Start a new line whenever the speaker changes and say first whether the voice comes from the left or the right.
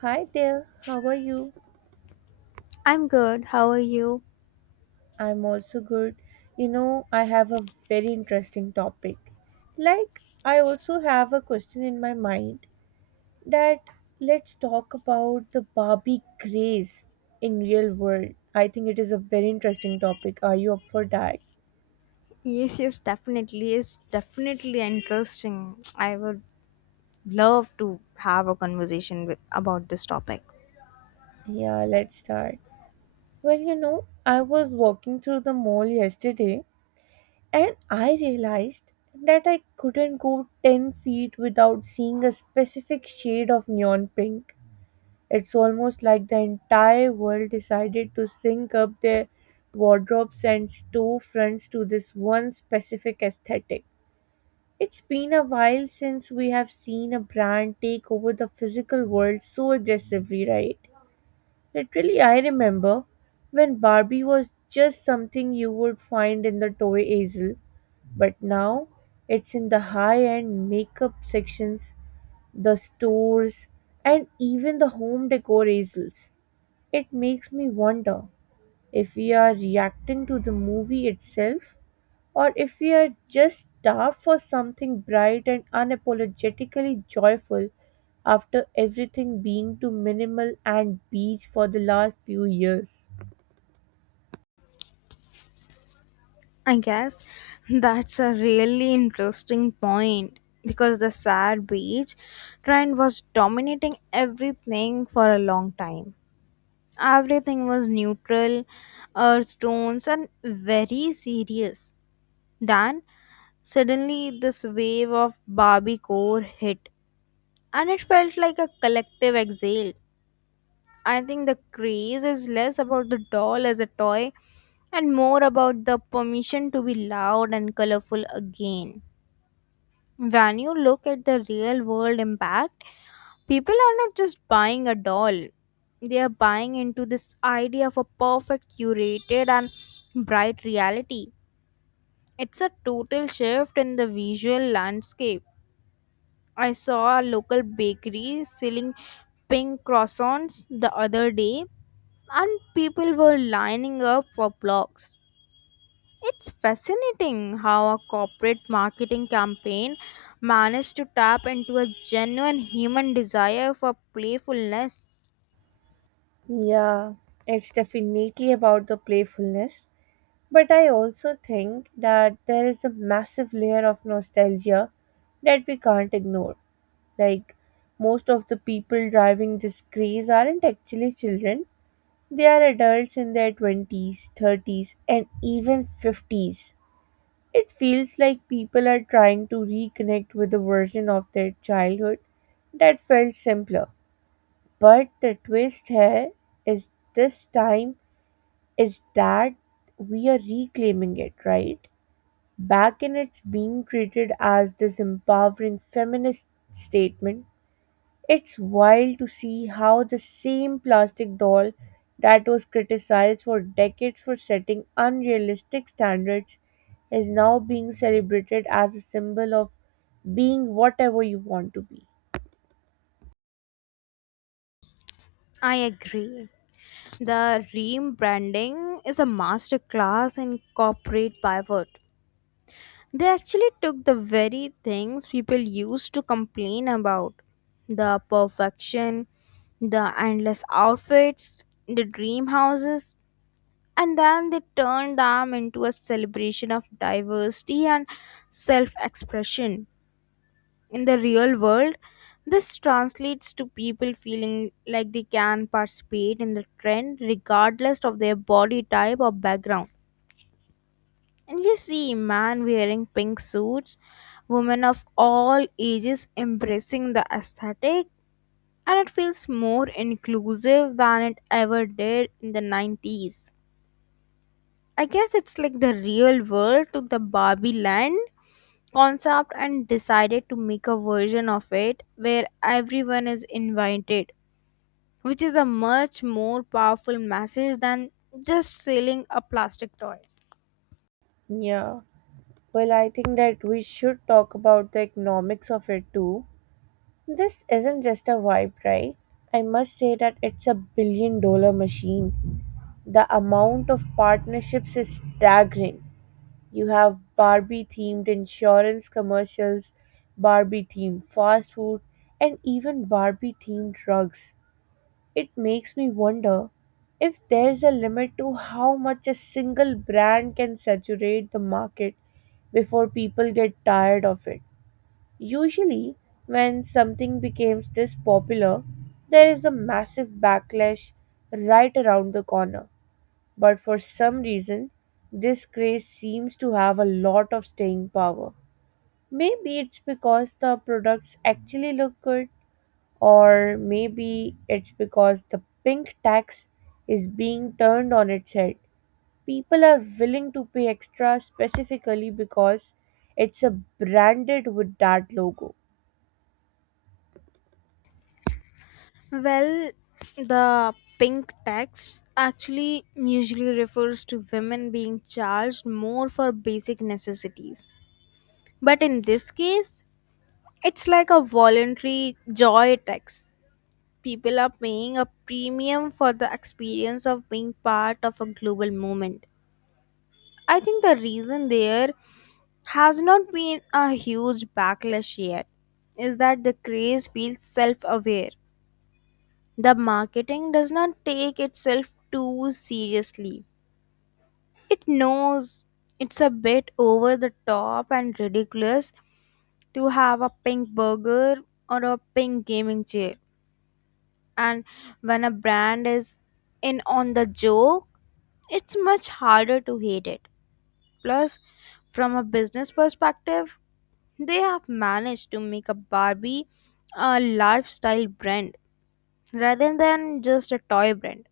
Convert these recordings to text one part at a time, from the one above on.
right: Hi there, how are you?
left: I'm good. How are you?
right: I'm also good. You know, I have a very interesting topic. Like, I also have a question in my mind that let's talk about the Barbie craze in real world. I think it is a very interesting topic. Are you up for that?
left: Yes, yes, definitely. It's definitely interesting. I would love to have a conversation with about this topic.
right: Yeah, let's start. Well, you know, I was walking through the mall yesterday, and I realized that I couldn't go 10 feet without seeing a specific shade of neon pink. It's almost like the entire world decided to sync up their wardrobes and storefronts to this one specific aesthetic. It's been a while since we have seen a brand take over the physical world so aggressively, right? Literally, I remember when Barbie was just something you would find in the toy aisle, but now it's in the high end makeup sections, the stores, and even the home decor aisles. It makes me wonder if we are reacting to the movie itself, or if we are just starved for something bright and unapologetically joyful after everything being too minimal and beige for the last few years.
left: I guess that's a really interesting point because the sad beach trend was dominating everything for a long time. Everything was neutral, earth tones, and very serious. Then suddenly this wave of Barbie core hit and it felt like a collective exhale. I think the craze is less about the doll as a toy and more about the permission to be loud and colorful again. When you look at the real world impact, people are not just buying a doll, they are buying into this idea of a perfect, curated, and bright reality. It's a total shift in the visual landscape. I saw a local bakery selling pink croissants the other day, and people were lining up for blocks. It's fascinating how a corporate marketing campaign managed to tap into a genuine human desire for playfulness.
right: Yeah, it's definitely about the playfulness. But I also think that there is a massive layer of nostalgia that we can't ignore. Like, most of the people driving this craze aren't actually children, they are adults in their 20s, 30s, and even 50s. It feels like people are trying to reconnect with a version of their childhood that felt simpler. But the twist here is this time is that we are reclaiming it, right? Back in it's being treated as this empowering feminist statement, it's wild to see how the same plastic doll that was criticized for decades for setting unrealistic standards is now being celebrated as a symbol of being whatever you want to be.
left: I agree. The rebranding is a masterclass in corporate pivot. They actually took the very things people used to complain about the perfection, the endless outfits, the dream houses, and then they turned them into a celebration of diversity and self expression. In the real world, this translates to people feeling like they can participate in the trend regardless of their body type or background. And you see man wearing pink suits, women of all ages embracing the aesthetic, and it feels more inclusive than it ever did in the 90s. I guess it's like the real world took the Barbie land concept and decided to make a version of it where everyone is invited, which is a much more powerful message than just selling a plastic toy.
right: Yeah. Well, I think that we should talk about the economics of it too. This isn't just a vibe, right? I must say that it's a billion dollar machine. The amount of partnerships is staggering. You have Barbie themed insurance commercials, Barbie themed fast food, and even Barbie themed drugs. It makes me wonder if there's a limit to how much a single brand can saturate the market before people get tired of it. Usually, when something becomes this popular, there is a massive backlash right around the corner. But for some reason, this craze seems to have a lot of staying power. Maybe it's because the products actually look good, or maybe it's because the pink tax is being turned on its head. People are willing to pay extra specifically because it's a branded with that logo.
left: Well, the pink tax actually usually refers to women being charged more for basic necessities. But in this case, it's like a voluntary joy tax. People are paying a premium for the experience of being part of a global movement. I think the reason there has not been a huge backlash yet is that the craze feels self aware. The marketing does not take itself too seriously. It knows it's a bit over the top and ridiculous to have a pink burger or a pink gaming chair. And when a brand is in on the joke, it's much harder to hate it. Plus, from a business perspective, they have managed to make a Barbie a lifestyle brand rather than just a toy brand.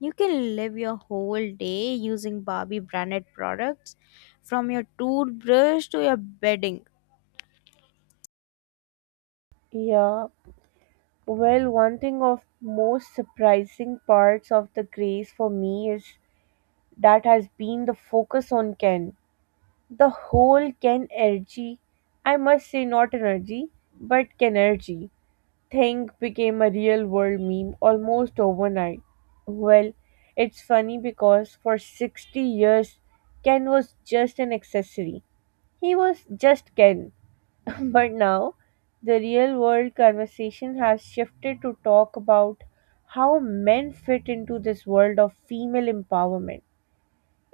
left: You can live your whole day using Barbie branded products from your toothbrush to your bedding.
right: Yeah. Well, one thing of most surprising parts of the craze for me is that has been the focus on Ken. The whole can energy, I must say not energy, but energy thing became a real world meme almost overnight. Well, it's funny because for 60 years, Ken was just an accessory. He was just Ken. But now, the real world conversation has shifted to talk about how men fit into this world of female empowerment.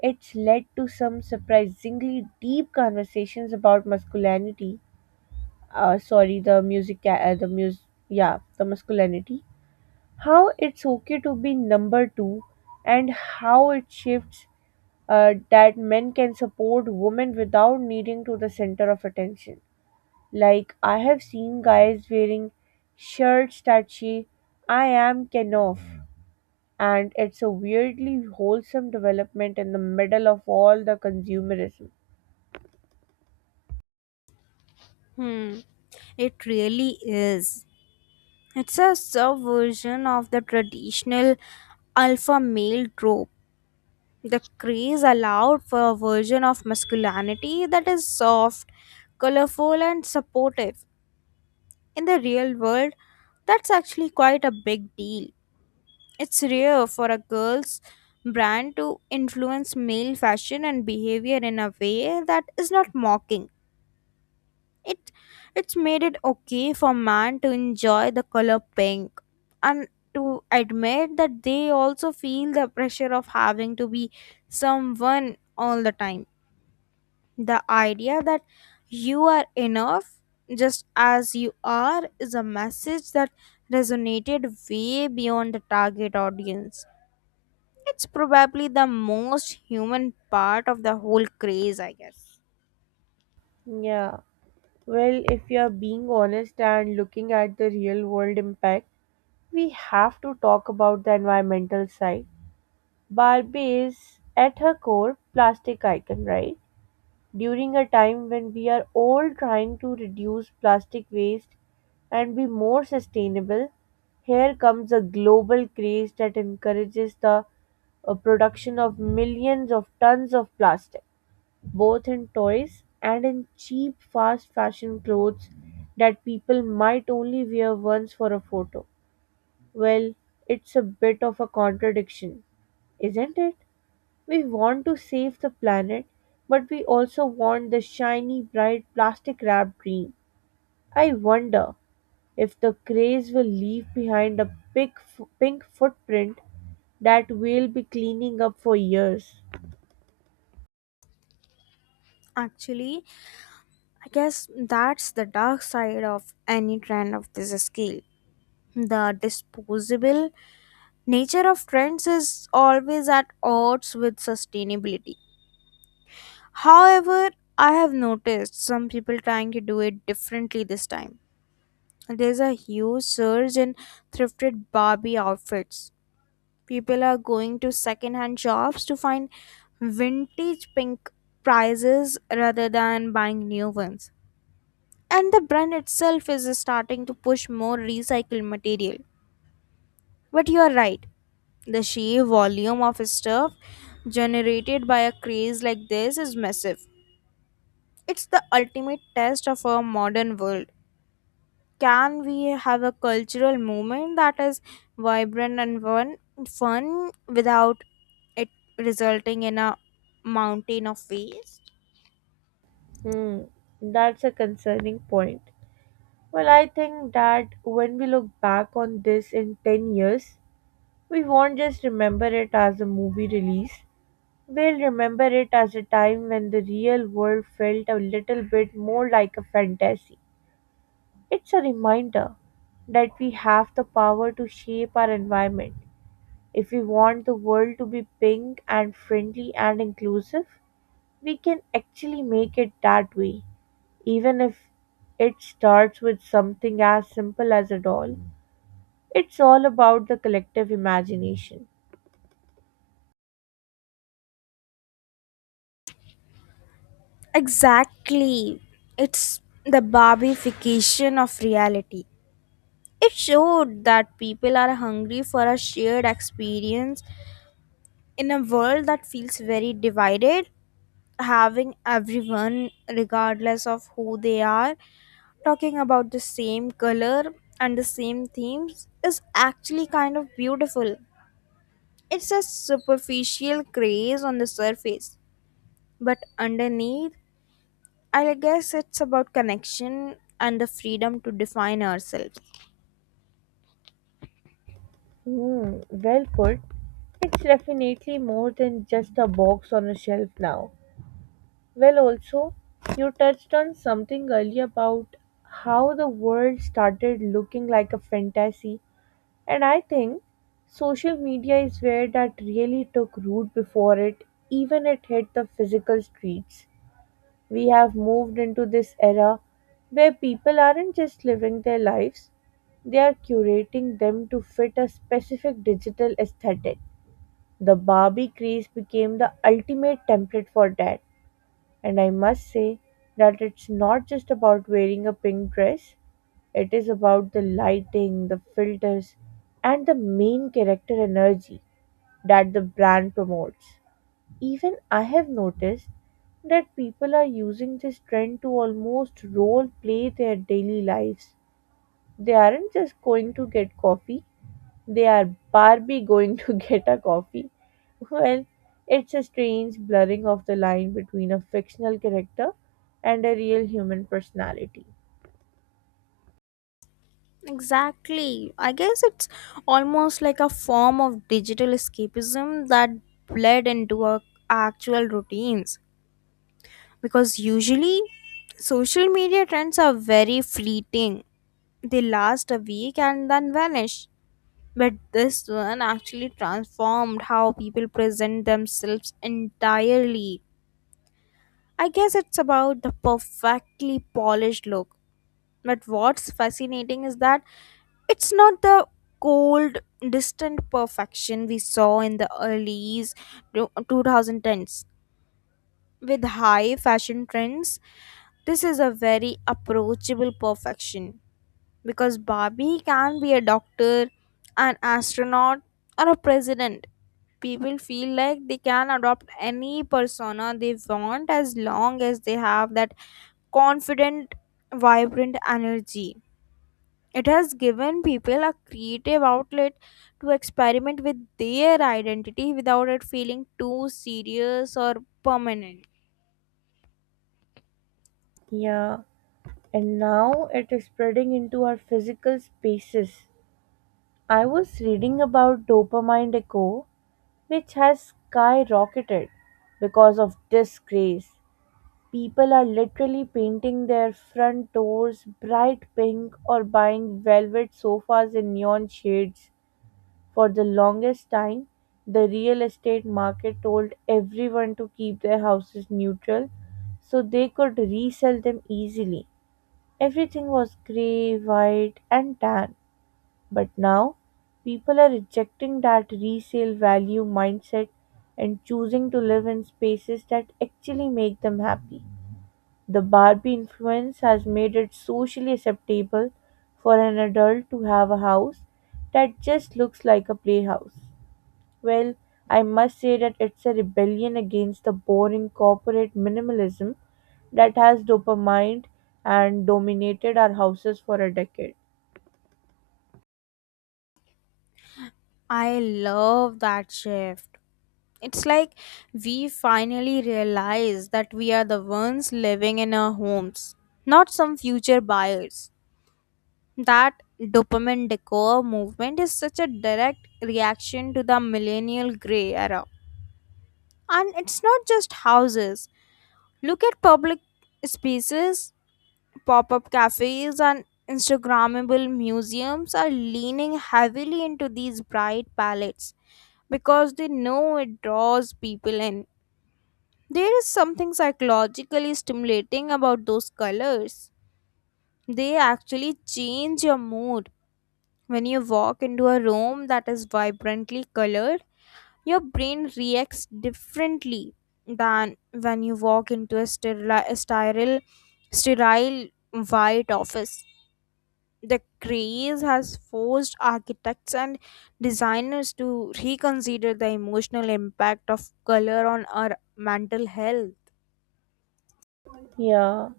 right: It's led to some surprisingly deep conversations about masculinity. Sorry, the the masculinity. How it's okay to be number two, and how it shifts that men can support women without needing to the center of attention. Like I have seen guys wearing shirts that say "I am Kenoff," and it's a weirdly wholesome development in the middle of all the consumerism.
left: Hmm, it really is. It's a subversion of the traditional alpha male trope. The craze allowed for a version of masculinity that is soft, colorful, and supportive. In the real world, that's actually quite a big deal. It's rare for a girl's brand to influence male fashion and behavior in a way that is not mocking. It it's made it okay for man to enjoy the color pink and to admit that they also feel the pressure of having to be someone all the time. The idea that you are enough just as you are is a message that resonated way beyond the target audience. It's probably the most human part of the whole craze, I guess.
right: Yeah. Well, if you're being honest and looking at the real world impact, we have to talk about the environmental side. Barbie is, at her core, plastic icon, right? During a time when we are all trying to reduce plastic waste and be more sustainable, here comes a global craze that encourages the production of millions of tons of plastic, both in toys and in cheap, fast fashion clothes that people might only wear once for a photo. Well, it's a bit of a contradiction, isn't it? We want to save the planet, but we also want the shiny, bright, plastic wrapped dream. I wonder if the craze will leave behind a pink footprint that we'll be cleaning up for years.
left: Actually, I guess that's the dark side of any trend of this scale. The disposable nature of trends is always at odds with sustainability. However, I have noticed some people trying to do it differently this time. There's a huge surge in thrifted Barbie outfits. People are going to second-hand shops to find vintage pink prizes rather than buying new ones. And the brand itself is starting to push more recycled material. But you are right, the sheer volume of stuff generated by a craze like this is massive. It's the ultimate test of our modern world. Can we have a cultural movement that is vibrant and fun without it resulting in a mountain of waste?
right: Hmm, that's a concerning point. Well, I think that when we look back on this in 10 years, we won't just remember it as a movie release. We'll remember it as a time when the real world felt a little bit more like a fantasy. It's a reminder that we have the power to shape our environment. If we want the world to be pink and friendly and inclusive, we can actually make it that way, even if it starts with something as simple as a doll. It's all about the collective imagination.
left: Exactly. It's the Barbification of reality. It showed that people are hungry for a shared experience in a world that feels very divided. Having everyone, regardless of who they are, talking about the same color and the same themes is actually kind of beautiful. It's a superficial craze on the surface. But underneath, I guess it's about connection and the freedom to define ourselves.
right: Hmm, well put. It's definitely more than just a box on a shelf now. Well, also, you touched on something earlier about how the world started looking like a fantasy, and I think social media is where that really took root before it even it hit the physical streets. We have moved into this era where people aren't just living their lives, they are curating them to fit a specific digital aesthetic. The Barbie craze became the ultimate template for that, and I must say that it's not just about wearing a pink dress, it is about the lighting, the filters, and the main character energy that the brand promotes. Even I have noticed that people are using this trend to almost role play their daily lives. They aren't just going to get coffee, they are Barbie going to get a coffee. Well, it's a strange blurring of the line between a fictional character and a real human personality.
left: Exactly. I guess it's almost like a form of digital escapism that bled into our actual routines. Because usually, social media trends are very fleeting, they last a week and then vanish. But this one actually transformed how people present themselves entirely. I guess it's about the perfectly polished look. But what's fascinating is that it's not the cold, distant perfection we saw in the early 2010s. With high fashion trends, this is a very approachable perfection because Barbie can be a doctor, an astronaut, or a president. People feel like they can adopt any persona they want as long as they have that confident, vibrant energy. It has given people a creative outlet to experiment with their identity without it feeling too serious or permanent.
right: Yeah, and now it is spreading into our physical spaces. I was reading about dopamine echo which has skyrocketed because of this craze. People are literally painting their front doors bright pink or buying velvet sofas in neon shades. For the longest time, the real estate market told everyone to keep their houses neutral so they could resell them easily. Everything was grey, white, and tan. But now, people are rejecting that resale value mindset and choosing to live in spaces that actually make them happy. The Barbie influence has made it socially acceptable for an adult to have a house that just looks like a playhouse. Well, I must say that it's a rebellion against the boring corporate minimalism that has dopamine and dominated our houses for a decade.
left: I love that shift. It's like we finally realize that we are the ones living in our homes, not some future buyers. That dopamine decor movement is such a direct reaction to the millennial gray era. And it's not just houses. Look at public spaces, pop up cafes, and Instagrammable museums are leaning heavily into these bright palettes because they know it draws people in. There is something psychologically stimulating about those colors. They actually change your mood. When you walk into a room that is vibrantly colored, your brain reacts differently than when you walk into a sterile white office. The craze has forced architects and designers to reconsider the emotional impact of color on our mental health.
right: Yeah.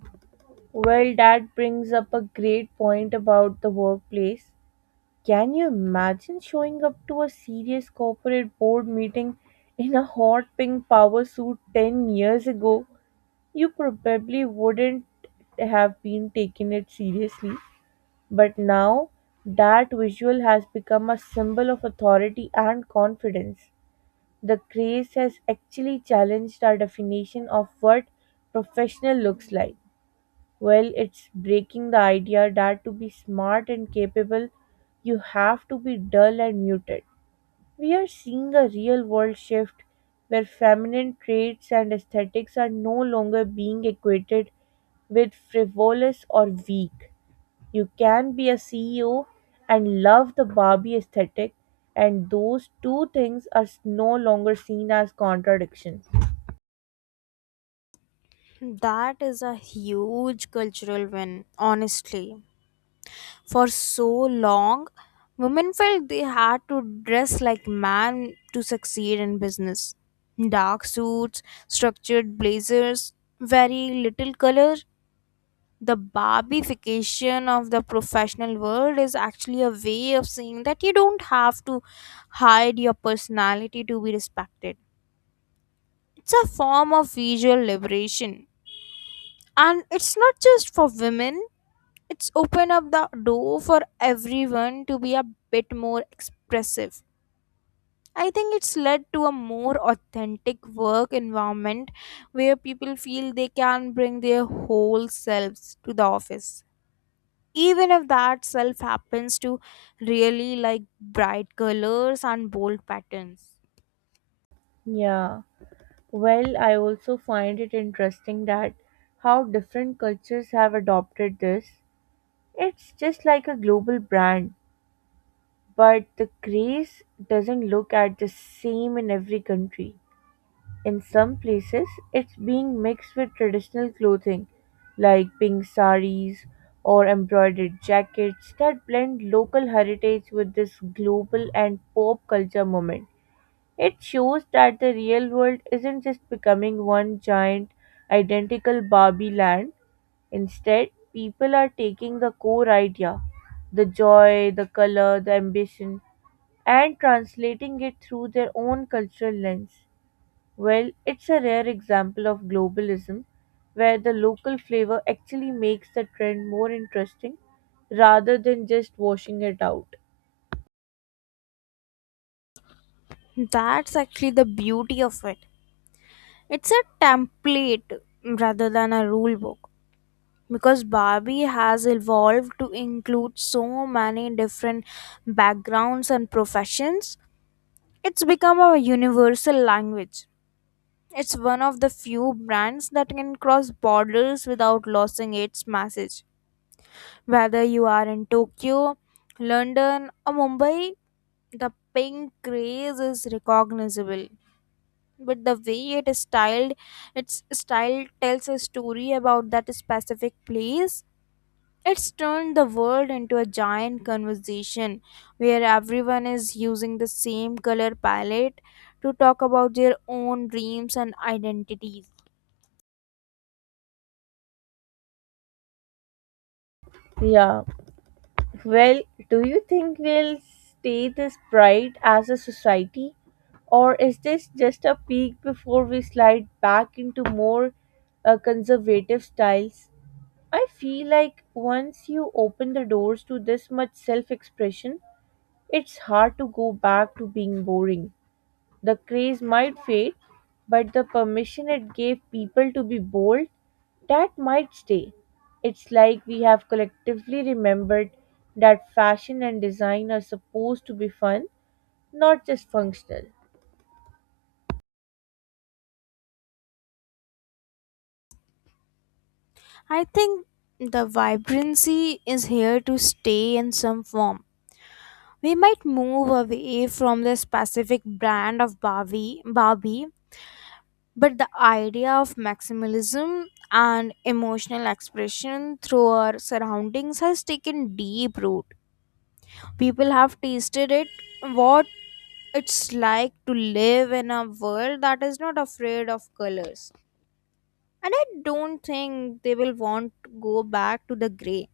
right: Well, that brings up a great point about the workplace. Can you imagine showing up to a serious corporate board meeting in a hot pink power suit 10 years ago? You probably wouldn't have been taking it seriously. But now, that visual has become a symbol of authority and confidence. The craze has actually challenged our definition of what professional looks like. Well, it's breaking the idea that to be smart and capable, you have to be dull and muted. We are seeing a real world shift where feminine traits and aesthetics are no longer being equated with frivolous or weak. You can be a CEO and love the Barbie aesthetic, and those two things are no longer seen as contradictions.
left: That is a huge cultural win, honestly. For so long, women felt they had to dress like men to succeed in business. Dark suits, structured blazers, very little color. The barbification of the professional world is actually a way of saying that you don't have to hide your personality to be respected. It's a form of visual liberation, and it's not just for women. It's open up the door for everyone to be a bit more expressive. I think it's led to a more authentic work environment where people feel they can bring their whole selves to the office, even if that self happens to really like bright colors and bold patterns.
right: Yeah. Well, I also find it interesting that how different cultures have adopted this. It's just like a global brand, but the craze doesn't look at the same in every country. In some places, it's being mixed with traditional clothing like pink saris or embroidered jackets that blend local heritage with this global and pop culture moment. It shows that the real world isn't just becoming one giant, identical Barbie land. Instead, people are taking the core idea, the joy, the color, the ambition, and translating it through their own cultural lens. Well, it's a rare example of globalism where the local flavor actually makes the trend more interesting rather than just washing it out.
left: That's actually the beauty of it. It's a template rather than a rule book because Barbie has evolved to include so many different backgrounds and professions, it's become a universal language. It's one of the few brands that can cross borders without losing its message. Whether you are in Tokyo, London, or Mumbai, the pink craze is recognizable. But the way it is styled, its style tells a story about that specific place. It's turned the world into a giant conversation where everyone is using the same color palette to talk about their own dreams and identities.
right: Yeah. Well, do you think we'll stay this bright as a society? Or is this just a peak before we slide back into more conservative styles? I feel like once you open the doors to this much self expression, it's hard to go back to being boring. The craze might fade, but the permission it gave people to be bold, that might stay. It's like we have collectively remembered that fashion and design are supposed to be fun, not just functional.
left: I think the vibrancy is here to stay in some form. We might move away from the specific brand of Barbie, but the idea of maximalism and emotional expression through our surroundings has taken deep root. People have tasted it, what it's like to live in a world that is not afraid of colors, and I don't think they will want to go back to the gray.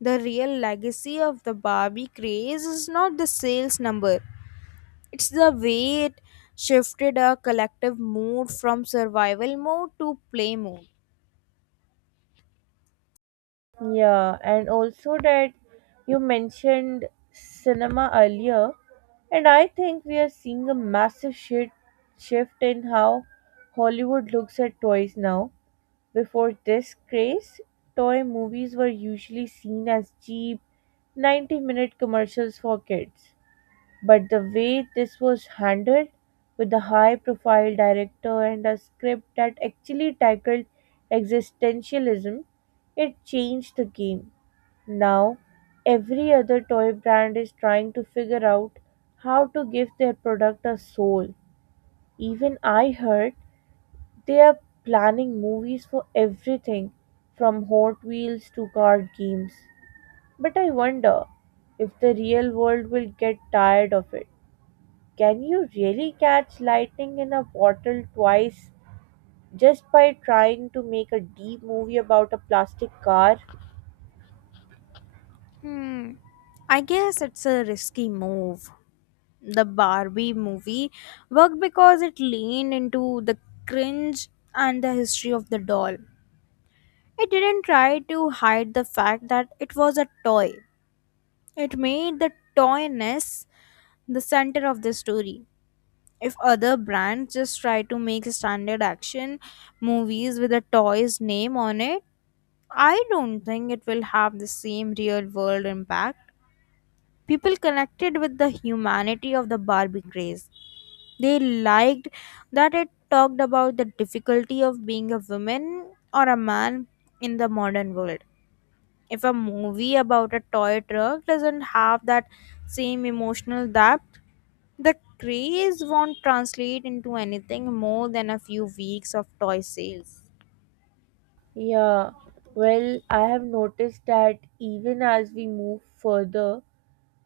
left: The real legacy of the barbie craze is not the sales number. It's the way it shifted a collective mood from survival mode to play mode.
right: Yeah, and also that you mentioned cinema earlier, and I think we are seeing a massive shift in how Hollywood looks at toys now. Before this craze, toy movies were usually seen as cheap 90-minute commercials for kids. But the way this was handled, with a high profile director and a script that actually tackled existentialism, it changed the game. Now, every other toy brand is trying to figure out how to give their product a soul. Even I heard they are planning movies for everything from Hot Wheels to card games. But I wonder if the real world will get tired of it. Can you really catch lightning in a bottle twice just by trying to make a deep movie about a plastic car?
left: Hmm, I guess it's a risky move. The Barbie movie worked because it leaned into the cringe and the history of the doll. It didn't try to hide the fact that it was a toy. It made the toyness the center of the story. If other brands just try to make standard action movies with a toy's name on it, I don't think it will have the same real world impact. People connected with the humanity of the Barbie craze. They liked that it talked about the difficulty of being a woman or a man in the modern world. If a movie about a toy truck doesn't have that same emotional depth, the craze won't translate into anything more than a few weeks of toy sales.
right: Yeah, well, I have noticed that even as we move further,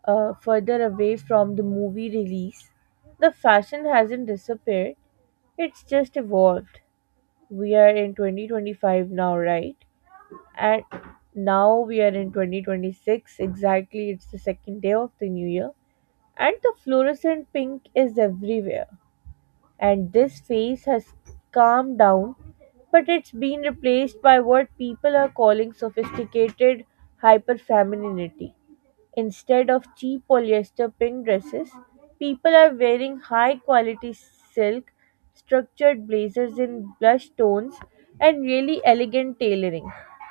right: further away from the movie release, the fashion hasn't disappeared. It's just evolved. We are in 2025 now, right? And now we are in 2026. Exactly, it's the second day of the new year. And the fluorescent pink is everywhere. And this phase has calmed down, but it's been replaced by what people are calling sophisticated hyperfemininity. Instead of cheap polyester pink dresses, people are wearing high quality silk structured blazers in blush tones, and really elegant tailoring.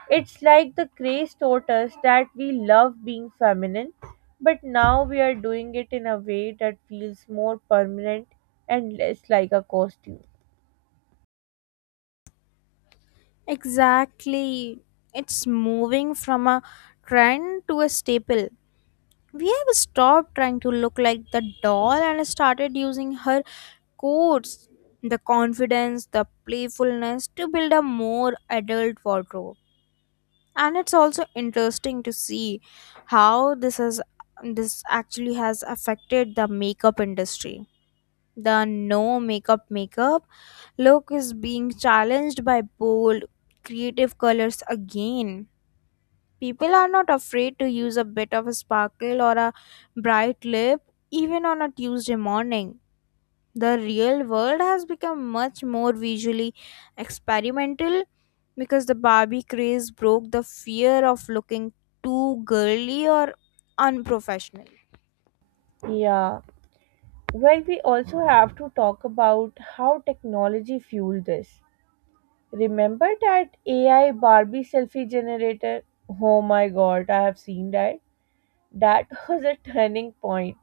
right: It's like the craze taught us that we love being feminine, but now we are doing it in a way that feels more permanent and less like a costume.
left: Exactly. It's moving from a trend to a staple. We have stopped trying to look like the doll and started using her coats, the confidence, the playfulness to build a more adult wardrobe. And it's also interesting to see how this has this actually has affected the makeup industry. The no makeup makeup look is being challenged by bold creative colors again. People are not afraid to use a bit of a sparkle or a bright lip even on a Tuesday morning. The real world has become much more visually experimental because the Barbie craze broke the fear of looking too girly or unprofessional.
right: Yeah. Well, we also have to talk about how technology fueled this. Remember that AI Barbie selfie generator? Oh my god, I have seen that. That was a turning point.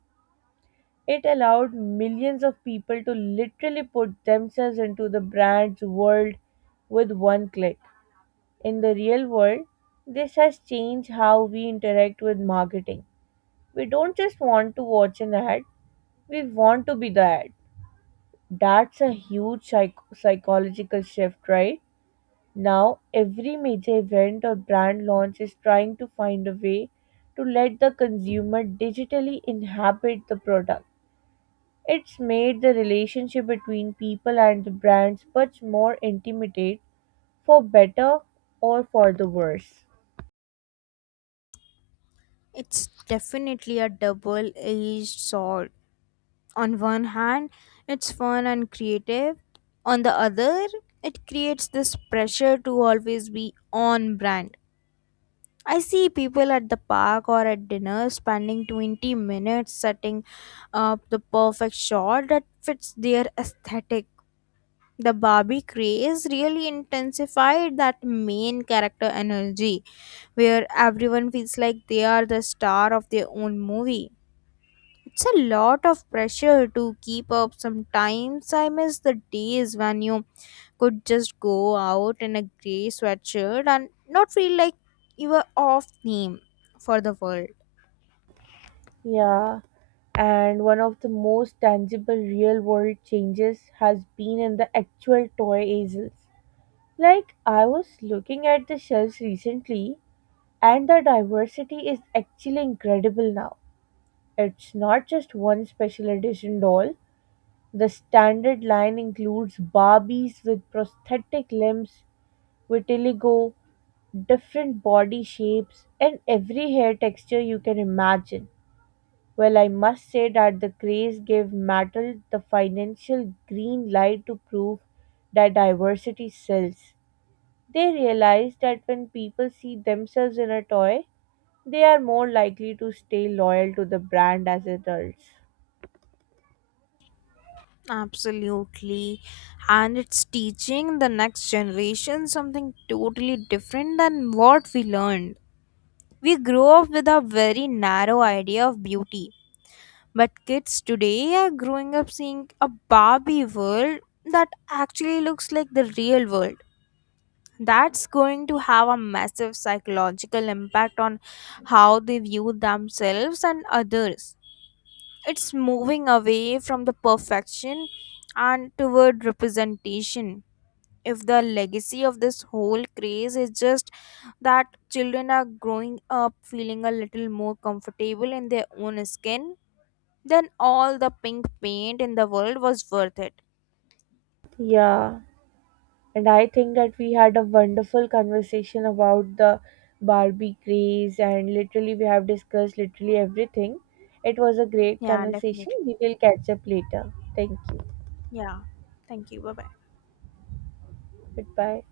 right: It allowed millions of people to literally put themselves into the brand's world with one click. In the real world, this has changed how we interact with marketing. We don't just want to watch an ad, we want to be the ad. That's a huge psychological shift, right? Now, every major event or brand launch is trying to find a way to let the consumer digitally inhabit the product. It's made the relationship between people and the brands much more intimate, for better or for the worse.
left: It's definitely a double edged sword. On one hand, it's fun and creative, on the other, it creates this pressure to always be on brand. I see people at the park or at dinner spending 20 minutes setting up the perfect shot that fits their aesthetic. The Barbie craze really intensified that main character energy, where everyone feels like they are the star of their own movie. It's a lot of pressure to keep up. Sometimes I miss the days when you could just go out in a grey sweatshirt and not feel like you were off theme for the world.
right: Yeah, and one of the most tangible real world changes has been in the actual toy aisles. Like, I was looking at the shelves recently, and the diversity is actually incredible now. It's not just one special edition doll, the standard line includes Barbies with prosthetic limbs, vitiligo, different body shapes, and every hair texture you can imagine. Well, I must say that the craze gave metal the financial green light to prove that diversity sells. They realized that when people see themselves in a toy, they are more likely to stay loyal to the brand as adults.
left: Absolutely. And it's teaching the next generation something totally different than what we learned. We grow up with a very narrow idea of beauty. But kids today are growing up seeing a Barbie world that actually looks like the real world. That's going to have a massive psychological impact on how they view themselves and others. It's moving away from the perfection and toward representation. If the legacy of this whole craze is just that children are growing up feeling a little more comfortable in their own skin, then all the pink paint in the world was worth it.
right: Yeah. And I think that we had a wonderful conversation about the Barbie craze, and literally, we have discussed literally everything. It was a great
left: Yeah,
right: conversation.
left: definitely.
right: We will catch up later. Thank you.
left: Yeah. Thank you. Bye bye.
right: Goodbye.